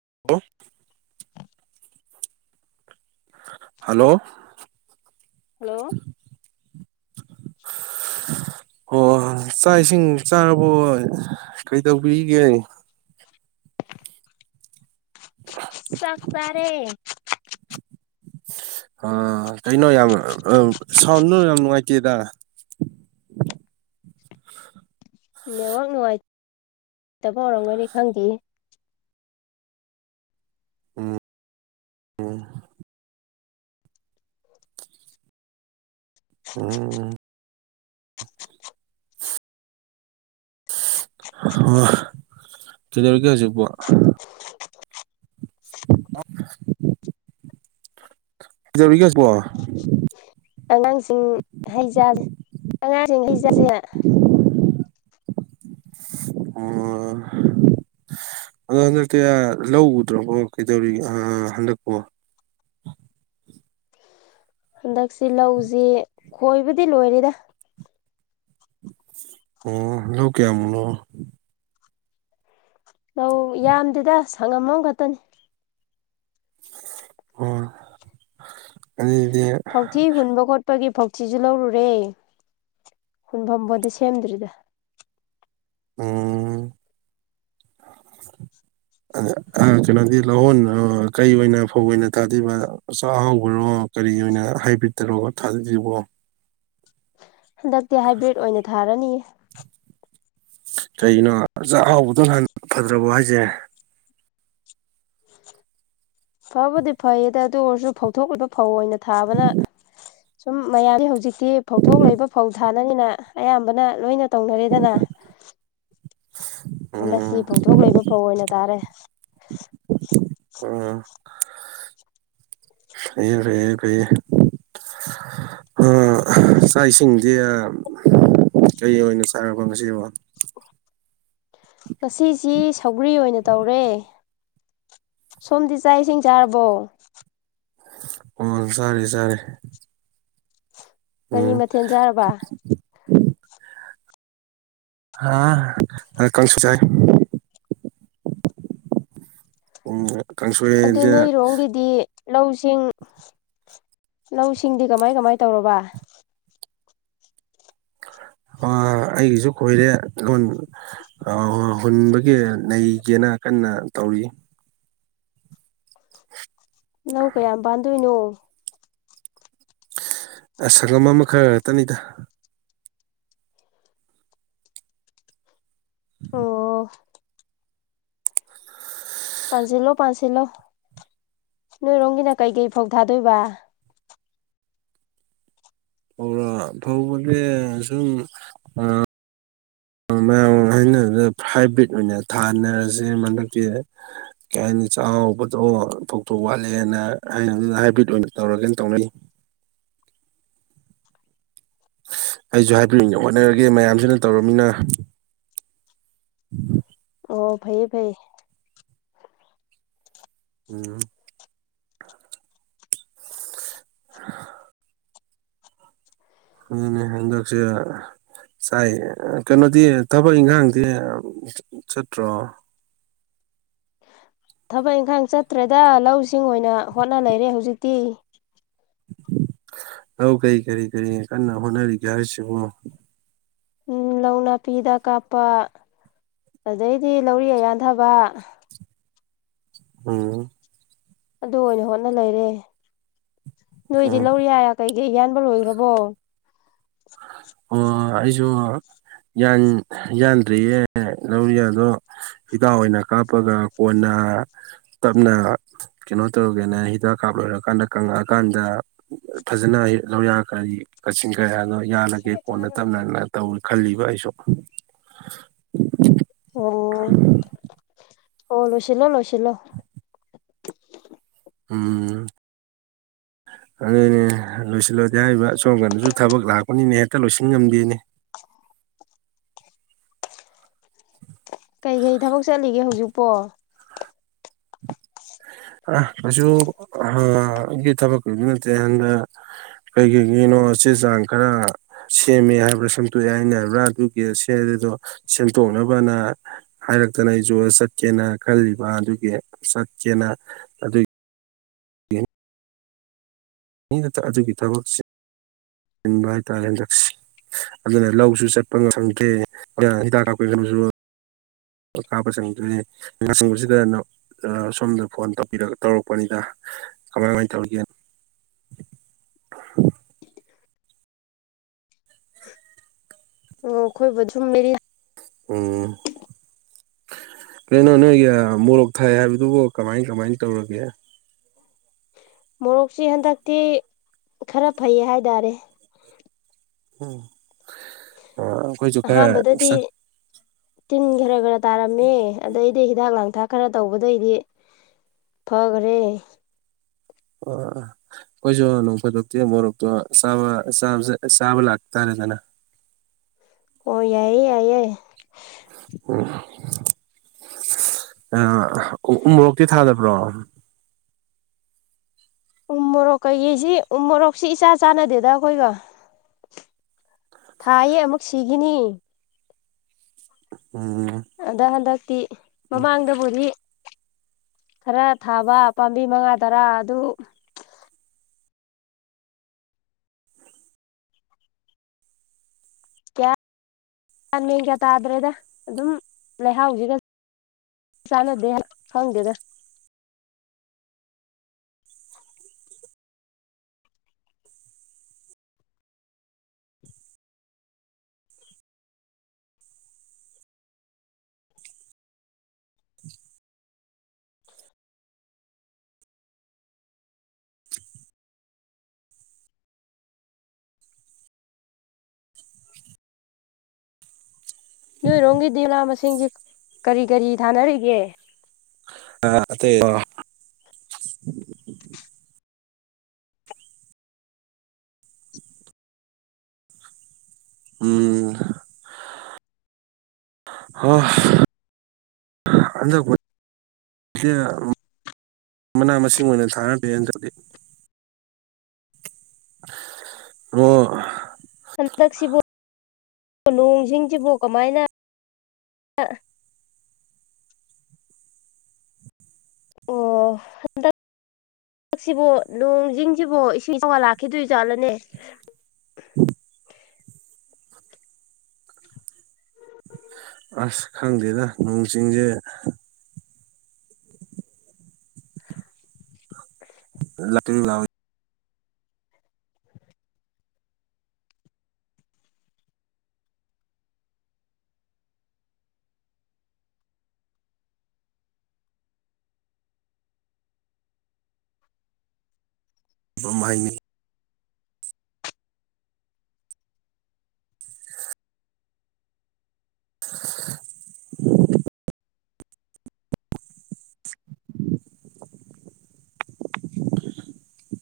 [unintelligible] hello hello [inaudible] ꯍꯣ ꯆꯥꯛ ꯏꯁꯤꯡ ꯆꯥꯔꯕꯣ ꯀꯩ ꯇꯧꯕꯤꯔꯤꯒꯦ ꯆꯥꯛꯆꯥꯔꯦ ꯑ ꯀꯩꯅꯣ ꯌꯥꯝ ꯁꯥꯎꯟꯗꯨ ꯌꯥꯝ ꯅꯨꯡꯉꯥꯏꯇꯦꯗ ꯅꯦꯠꯋꯥꯛ ꯅꯨꯡꯉꯥꯏꯇꯕ ꯑꯣꯏꯔꯝꯒꯅꯤ ꯈꯪꯗꯤꯌ‌ꯦ ꯑꯣ ꯑꯣ ꯀꯩꯗꯧꯔꯤꯒꯦ ꯍꯧꯖꯤꯛꯄꯣ ꯀꯩꯗꯧꯔꯤꯒꯦ [unintelligible] ꯑꯉꯥꯡꯁꯤꯡ ꯍꯩ ꯆꯥꯖꯦ ꯑꯉꯥꯡꯁꯤꯡ ꯍꯩꯖꯁꯦ ꯑꯣ ꯑꯗꯣ ꯍꯟꯗꯛꯇꯤ ꯂꯧ ꯎꯗ꯭ꯔꯕꯣ ꯀꯩꯗꯧꯔꯤ ꯍꯟꯗꯛꯄꯣ ꯍꯟꯗꯛꯁꯤ ꯂꯧꯖꯤ ꯈꯣꯏꯕꯗꯤ ꯂꯣꯏꯔꯦꯗ ꯑꯣ ꯂꯧ ꯀꯌꯃꯨꯛ ꯅꯣ ꯂꯧ ꯌꯥꯝꯗꯦꯗ ꯁꯪꯉꯝ ꯑꯝ ꯈꯇꯅꯤ ꯑꯣ ꯑꯗꯨꯗꯤ ꯐꯧꯊꯤ ꯍꯨꯟꯕ ꯈꯣꯠꯄꯒꯤ ꯐꯧ ꯊꯤꯖꯨ ꯂꯧꯔꯨꯔꯦ ꯍꯨꯟꯕꯝꯕꯨꯗꯤ ꯁꯦꯝꯗ꯭ꯔꯤꯗ ꯎꯝ ꯑ ꯀꯩꯅꯣꯗꯤ ꯂꯧꯍꯣꯟ ꯀꯔꯤ ꯑꯣꯏꯅ ꯐꯧ ꯑꯣꯏꯅ ꯊꯥꯗꯩꯕ ꯆꯥꯛꯑꯍꯥꯎꯕꯔꯣ ꯀꯔꯤ ꯑꯣꯏꯅ ꯍꯥꯏꯕꯤꯠꯇꯔꯣ ꯊꯥꯗꯣꯏꯖꯤꯕꯣ ꯍꯟꯗꯛꯇꯤ ꯍꯥꯏꯕ꯭ꯔꯤꯠ ꯑꯣꯏꯅ ꯊꯥꯔꯅꯤ ꯀꯩꯅꯣ ꯆꯥꯛꯍꯥꯎꯕꯗꯣ ꯍꯥꯟ ꯐꯖꯕꯣ ꯍꯥꯏꯁꯦ ꯐꯕꯨꯗꯤ ꯐꯩꯌꯦꯗ ꯑꯗꯨ ꯑꯣꯏꯔꯁꯨ ꯐꯥꯎꯊꯣꯛꯂꯤꯕ ꯐꯧ ꯑꯣꯏꯅ ꯊꯥꯕꯅ ꯁꯨꯝ ꯃꯌꯥꯝꯁ ꯍꯧꯖꯤꯛꯇꯤ ꯐꯧꯊꯣꯛ ꯂꯩꯕ ꯐꯧ ꯊꯥꯅꯅꯤꯅ ꯑꯌꯥꯝꯕꯅ ꯂꯣꯏꯅ ꯇꯧꯅꯔꯦꯗꯅ ꯍꯟꯗꯛꯇꯤ ꯎꯝ ꯐꯧꯊꯣꯛ ꯂꯩꯕ ꯐꯧ ꯑꯣꯏꯅ ꯇꯥꯔꯦ ꯑꯥ ꯐꯩꯌꯦ ꯐꯩꯌꯦ ꯐꯩꯌꯦ ꯆꯥꯛ ꯏꯁꯤꯡꯗꯤ ꯀꯩ ꯑꯣꯏꯅ ꯆꯥꯔꯕꯣ ꯉꯁꯤꯕꯣ ꯉꯁꯤꯁꯤ ꯁꯧꯒ꯭ꯔꯤ ꯑꯣꯏꯅ ꯇꯧꯔꯦ ꯁꯣꯝꯗꯤ ꯆꯥꯛ ꯏꯁꯤꯡ ꯆꯥꯔꯕꯣ ꯎꯝ ꯆꯥꯔ ꯆꯔꯦ ꯀꯔꯤ ꯃꯊꯦꯜ ꯆꯥꯔꯕ [inaudible] ꯍꯥ ꯀꯟꯁꯨ ꯆꯥꯏ ꯄꯨꯡꯖ‌ꯦ ꯑꯗꯨ ꯅꯣꯏꯔꯣꯝꯒꯤꯗꯤ ꯂꯧꯁꯤꯡ ꯂꯧꯁꯤꯡꯗꯤ ꯀꯃꯥꯏ ꯀꯃꯥꯏ ꯇꯧꯔꯕ ꯑ ꯑꯩꯒꯤꯁꯨ ꯀꯣꯏꯔꯦ ꯂꯣꯟ ꯍꯨꯟꯕꯒꯤ ꯅꯩꯒꯦꯅ ꯀꯟꯅ ꯇꯧꯔꯤ ꯂꯧ ꯀꯌꯥꯝ ꯄꯥꯟꯗꯣꯏꯅꯣ ꯑ ꯁꯪꯒꯝ ꯑꯃ ꯈꯔꯒꯛꯇꯅꯤꯗ ꯑꯣ ꯄꯥꯟꯁꯤꯜꯂꯣ ꯄꯥꯟꯁꯤꯜꯂꯣ ꯅꯣꯏꯔꯣꯝꯒꯤꯅ ꯀꯩꯀꯩ ꯐꯧ ꯊꯥꯗꯣꯏꯕ ꯐꯧꯔ‌ꯣ ꯐꯧꯕꯗꯤ ꯁꯨꯝ ꯃꯌꯥꯝ ꯍꯥꯏꯅꯕ ꯍꯥꯏꯕ꯭ꯔꯤꯠ ꯑꯣꯏꯅ ꯊꯥꯅꯔꯁꯦ ꯍꯟꯗꯛꯇꯤ ꯀꯩ ꯍꯥꯏꯅꯤ ꯆꯥꯎꯕꯗꯣ ꯐꯧꯇꯣꯛ ꯋꯥꯠꯂꯦꯅ ꯍꯥꯏ ꯍꯥꯏꯕ꯭ꯔꯤꯠ ꯑꯣꯏꯅ ꯇꯧꯔꯒꯦꯅ ꯇꯧꯅꯩ ꯑꯩꯁꯨ ꯍꯥꯏꯕꯤꯔꯛꯅꯦ ꯍꯣꯠꯅꯔꯒꯦ ꯃꯌꯥꯝꯁꯤꯅ ꯇꯧꯔꯕꯃꯤꯅ ꯑꯣ ꯐꯩꯌꯦ ꯐꯩ ꯎꯝ [inaudible] ꯑꯗꯨꯅꯦ ꯍꯟꯗꯛꯁꯦ ꯁꯋꯥꯏꯖꯦ ꯀꯩꯅꯣꯗꯤ ꯊꯕꯛ ꯏꯪꯈꯥꯡꯗꯤ ꯁꯠꯇ꯭ꯔꯣ ꯊꯕꯛ ꯏꯪꯈꯥꯡ ꯆꯠꯇ꯭ꯔꯦꯗ ꯂꯧꯁꯤꯡ ꯑꯣꯏꯅ ꯍꯣꯠꯅ ꯂꯩꯔꯦ ꯍꯧꯖꯤꯛꯇꯤ ꯑꯧ ꯀꯩ ꯀꯔꯤ ꯀꯔꯤ ꯀꯅ ꯍꯨꯅꯔꯤꯒꯦ ꯍꯥꯏꯁꯤ ꯍꯨ ꯎ ꯂꯧ ꯅꯥꯄꯤꯗ ꯀꯥꯞꯄ ꯑꯗꯩꯗꯤ ꯂꯧꯔꯤꯌꯥ ꯌꯥꯟꯊꯕ ꯑꯝ ꯑꯗꯨ ꯑꯣꯏꯅ ꯍꯣꯠꯅ ꯂꯩꯔꯦ ꯅꯣꯏꯗꯤ ꯑꯣ ꯂꯧꯔꯤ ꯌꯥ ꯀꯩ ꯑꯦ ꯏꯟꯕ ꯂꯣꯏꯈ꯭ꯔꯕꯣ ꯑꯣ ꯑꯩꯁꯨ ꯌꯥꯟꯗ꯭ꯔꯤꯌꯦ ꯂꯧꯔꯤꯌꯥꯗꯣ ꯍꯤꯗꯥꯛ ꯑꯣꯏꯅ ꯀꯥꯞꯄꯒ ꯀꯣꯟꯅ ꯇꯞꯅ ꯀꯩꯅꯣ ꯇꯧꯒꯦꯅ ꯍꯤꯗꯥꯛ ꯀꯥꯞ ꯂꯣꯏꯔꯀꯥꯟꯗ ꯀꯪꯉꯛꯑꯀꯥꯟꯗ ꯐꯖꯅ ꯂꯧꯌꯥ ꯀ ꯀꯥꯆꯤꯡ ꯀꯌꯥ ꯌꯥꯜꯂꯒꯦ ꯀꯣꯟꯅ ꯇꯞꯅꯅ ꯇꯧꯔꯤ ꯈꯜꯂꯤꯕ ꯑꯩꯁꯨ ꯑꯣ ꯑꯣ ꯂꯣꯏꯁꯤꯂꯣ ꯂꯣꯏꯁꯤꯂꯣ ꯎꯝ ꯑꯗꯨꯅꯦ ꯂꯣꯏꯁꯤꯜꯂꯗꯤ ꯍꯥꯏꯔꯤꯕ ꯁꯁꯣꯝ ꯅꯥꯀꯗꯁꯨ ꯊꯕꯛ ꯂꯥꯛꯄꯅꯤꯅꯦ ꯍꯦꯛꯇ ꯂꯣꯏꯁꯤꯜꯂ ꯉꯝꯗꯦꯅꯦ ꯀꯩꯀꯩ ꯊꯕꯛ ꯆꯠꯂꯤꯒꯦ ꯍꯧꯖꯤꯛꯄꯣ ꯑ ꯀꯩꯁꯨꯒꯤ ꯊꯕꯛꯄꯨꯗꯤ ꯅꯠꯇꯦ ꯍꯟꯗ ꯀꯩ ꯀꯩꯒꯤꯅꯣ ꯆꯦ ꯆꯥꯡ ꯈꯔ ꯁꯦꯝꯃꯦ ꯍꯥꯏꯕ꯭ꯔꯥ ꯁꯦꯝꯗꯣꯛꯑꯦ ꯍꯥꯏꯕ꯭ꯔꯥ ꯑꯗꯨꯒꯤ ꯁꯦꯝ ꯑꯗꯨꯗꯣ ꯁꯦꯝꯗꯣꯛꯅꯕꯅ ꯍꯥꯏꯔꯛꯇꯅ ꯑꯩꯖꯨ ꯆꯠꯀꯦꯅ ꯈꯜꯂꯤꯕ ꯑꯗꯨꯒꯤ ꯆꯦꯅꯥ ꯑꯗꯨ ꯑꯗꯨꯒꯤ ꯊꯕꯛ ꯆꯟꯕ ꯍꯥꯏꯇꯥꯔꯦ ꯍꯟꯗꯛꯁꯦ ꯑꯗꯨꯅ ꯂꯧꯁꯨ ꯆꯠꯄ ꯉꯍꯪꯗꯦ ꯍꯤꯗꯥꯛ ꯀꯥꯞꯄꯤꯅꯁꯨ ꯀꯥꯕ ꯆꯪꯗꯣꯏꯅꯦ ꯂ ꯆꯪꯕꯁꯤꯗ ꯁꯣꯝꯗ ꯐꯣꯟ ꯇꯧꯕꯔ ꯇꯧꯔꯛꯄꯅꯤꯗ ꯀꯃꯥꯏ ꯀꯃꯥꯏꯅ ꯇꯧꯔꯤꯒꯦꯅ ꯑꯣ ꯑꯩꯈꯣꯏꯕꯨꯖꯨꯝ ꯃꯦꯔꯤ ꯎꯝ ꯀꯩꯅꯣ ꯅꯣꯏꯒꯤ ꯃꯣꯔꯣꯛ ꯊꯥꯏ ꯍꯥꯏꯕꯗꯨꯕꯨ ꯀꯃꯥꯏ ꯀꯃꯥꯏ ꯇꯧꯔꯒꯦ ꯃꯣꯔꯣꯛꯁꯤ ꯍꯟꯗꯛꯇꯤ ꯈꯔ ꯐꯩꯌꯦ ꯍꯥꯏ ꯇꯔꯦ ꯎꯝ ꯑꯍꯥꯟꯕꯗꯗꯤ ꯇꯤꯟ ꯈꯔ ꯈꯔ ꯇꯥꯔꯝꯃꯦ ꯑꯗꯩꯗꯤ ꯍꯤꯗꯥꯛ ꯂꯥꯡ ꯄꯊꯥ ꯈꯔ ꯇꯧꯕꯗꯩꯗꯤ ꯐꯈꯔꯦ ꯑ ꯀꯣꯏꯁꯨ ꯅꯣꯡ ꯐꯗꯣꯛꯛꯇ ꯃꯣꯔꯣꯛꯇꯣ ꯁꯥꯕ ꯆꯥꯕꯥ ꯂꯥꯛꯇꯥꯔꯦꯗꯅ ꯑꯣ ꯌꯥꯏꯑꯌꯦ ꯌꯥꯏ ꯌꯥꯏ ꯑ ꯎꯣꯛꯇꯤ ꯊꯥꯗꯕ꯭ꯔꯣ ꯎ ꯃꯣꯔꯣꯛ ꯀꯩꯀꯩꯁꯤ ꯎ ꯃꯣꯔꯣꯛꯁꯤ ꯏꯆꯥ ꯆꯥꯟꯅꯗꯦꯗ ꯑꯩꯈꯣꯏꯒ ꯊꯥꯌꯦ ꯑꯃꯨꯛ ꯁꯤꯈꯤꯅꯤ ꯎꯝ ꯑꯗ ꯍꯟꯗꯛ ꯃꯃꯥꯡꯗꯕꯨꯗꯤ ꯈꯔ ꯊꯥꯕ ꯄꯥꯝꯕꯤ ꯃꯉꯥ ꯇꯔꯥ ꯑꯗꯨ ꯂꯥꯟ ꯃꯦꯟ ꯀꯌꯥ ꯇꯥꯗ꯭ꯔꯦꯗ ꯑꯗꯨꯝ ꯂꯩꯍꯥꯎꯁꯤꯒ ꯆꯥꯟꯅꯗꯦ ꯈꯪꯗꯦꯗ ꯅꯣꯏꯔꯣꯝꯒꯤ ꯗꯦꯂꯥ ꯃꯁꯤꯡꯁꯦ ꯀꯔꯤ ꯀꯔꯤ ꯊꯥꯅꯔꯤꯒꯦ ꯑꯗ [inaudible] ꯎꯝ ꯍꯣꯏ ꯍꯟꯗꯛ [unintelligible] ꯃꯅꯥ ꯃꯁꯤꯡ ꯑꯣꯏꯅ ꯊꯥꯅ ꯄꯦ ꯍꯟꯗꯛꯤ ꯑꯣ ꯍꯟꯗꯛꯁꯤꯕꯨ ꯅꯣꯡꯁꯤꯡꯁꯤꯕꯨ ꯀꯃꯥꯏꯅ ꯑꯣ ꯍꯟꯗꯛ ꯍꯟꯗꯛꯁꯤꯕꯣ ꯅꯣꯡꯖꯤꯡꯁꯤꯕꯨꯣ ꯏꯁꯤꯡ ꯆꯉ ꯂꯥꯛꯈꯤꯗꯣꯏꯖꯥꯠꯂꯅꯦ ꯑꯁ ꯈꯪꯗꯦꯗ ꯅꯣꯡ ꯆꯤꯡꯁꯦ ꯂꯇꯔꯤ ꯂ ꯍꯥꯏꯥꯏꯅꯤ [inaudible] [inaudible]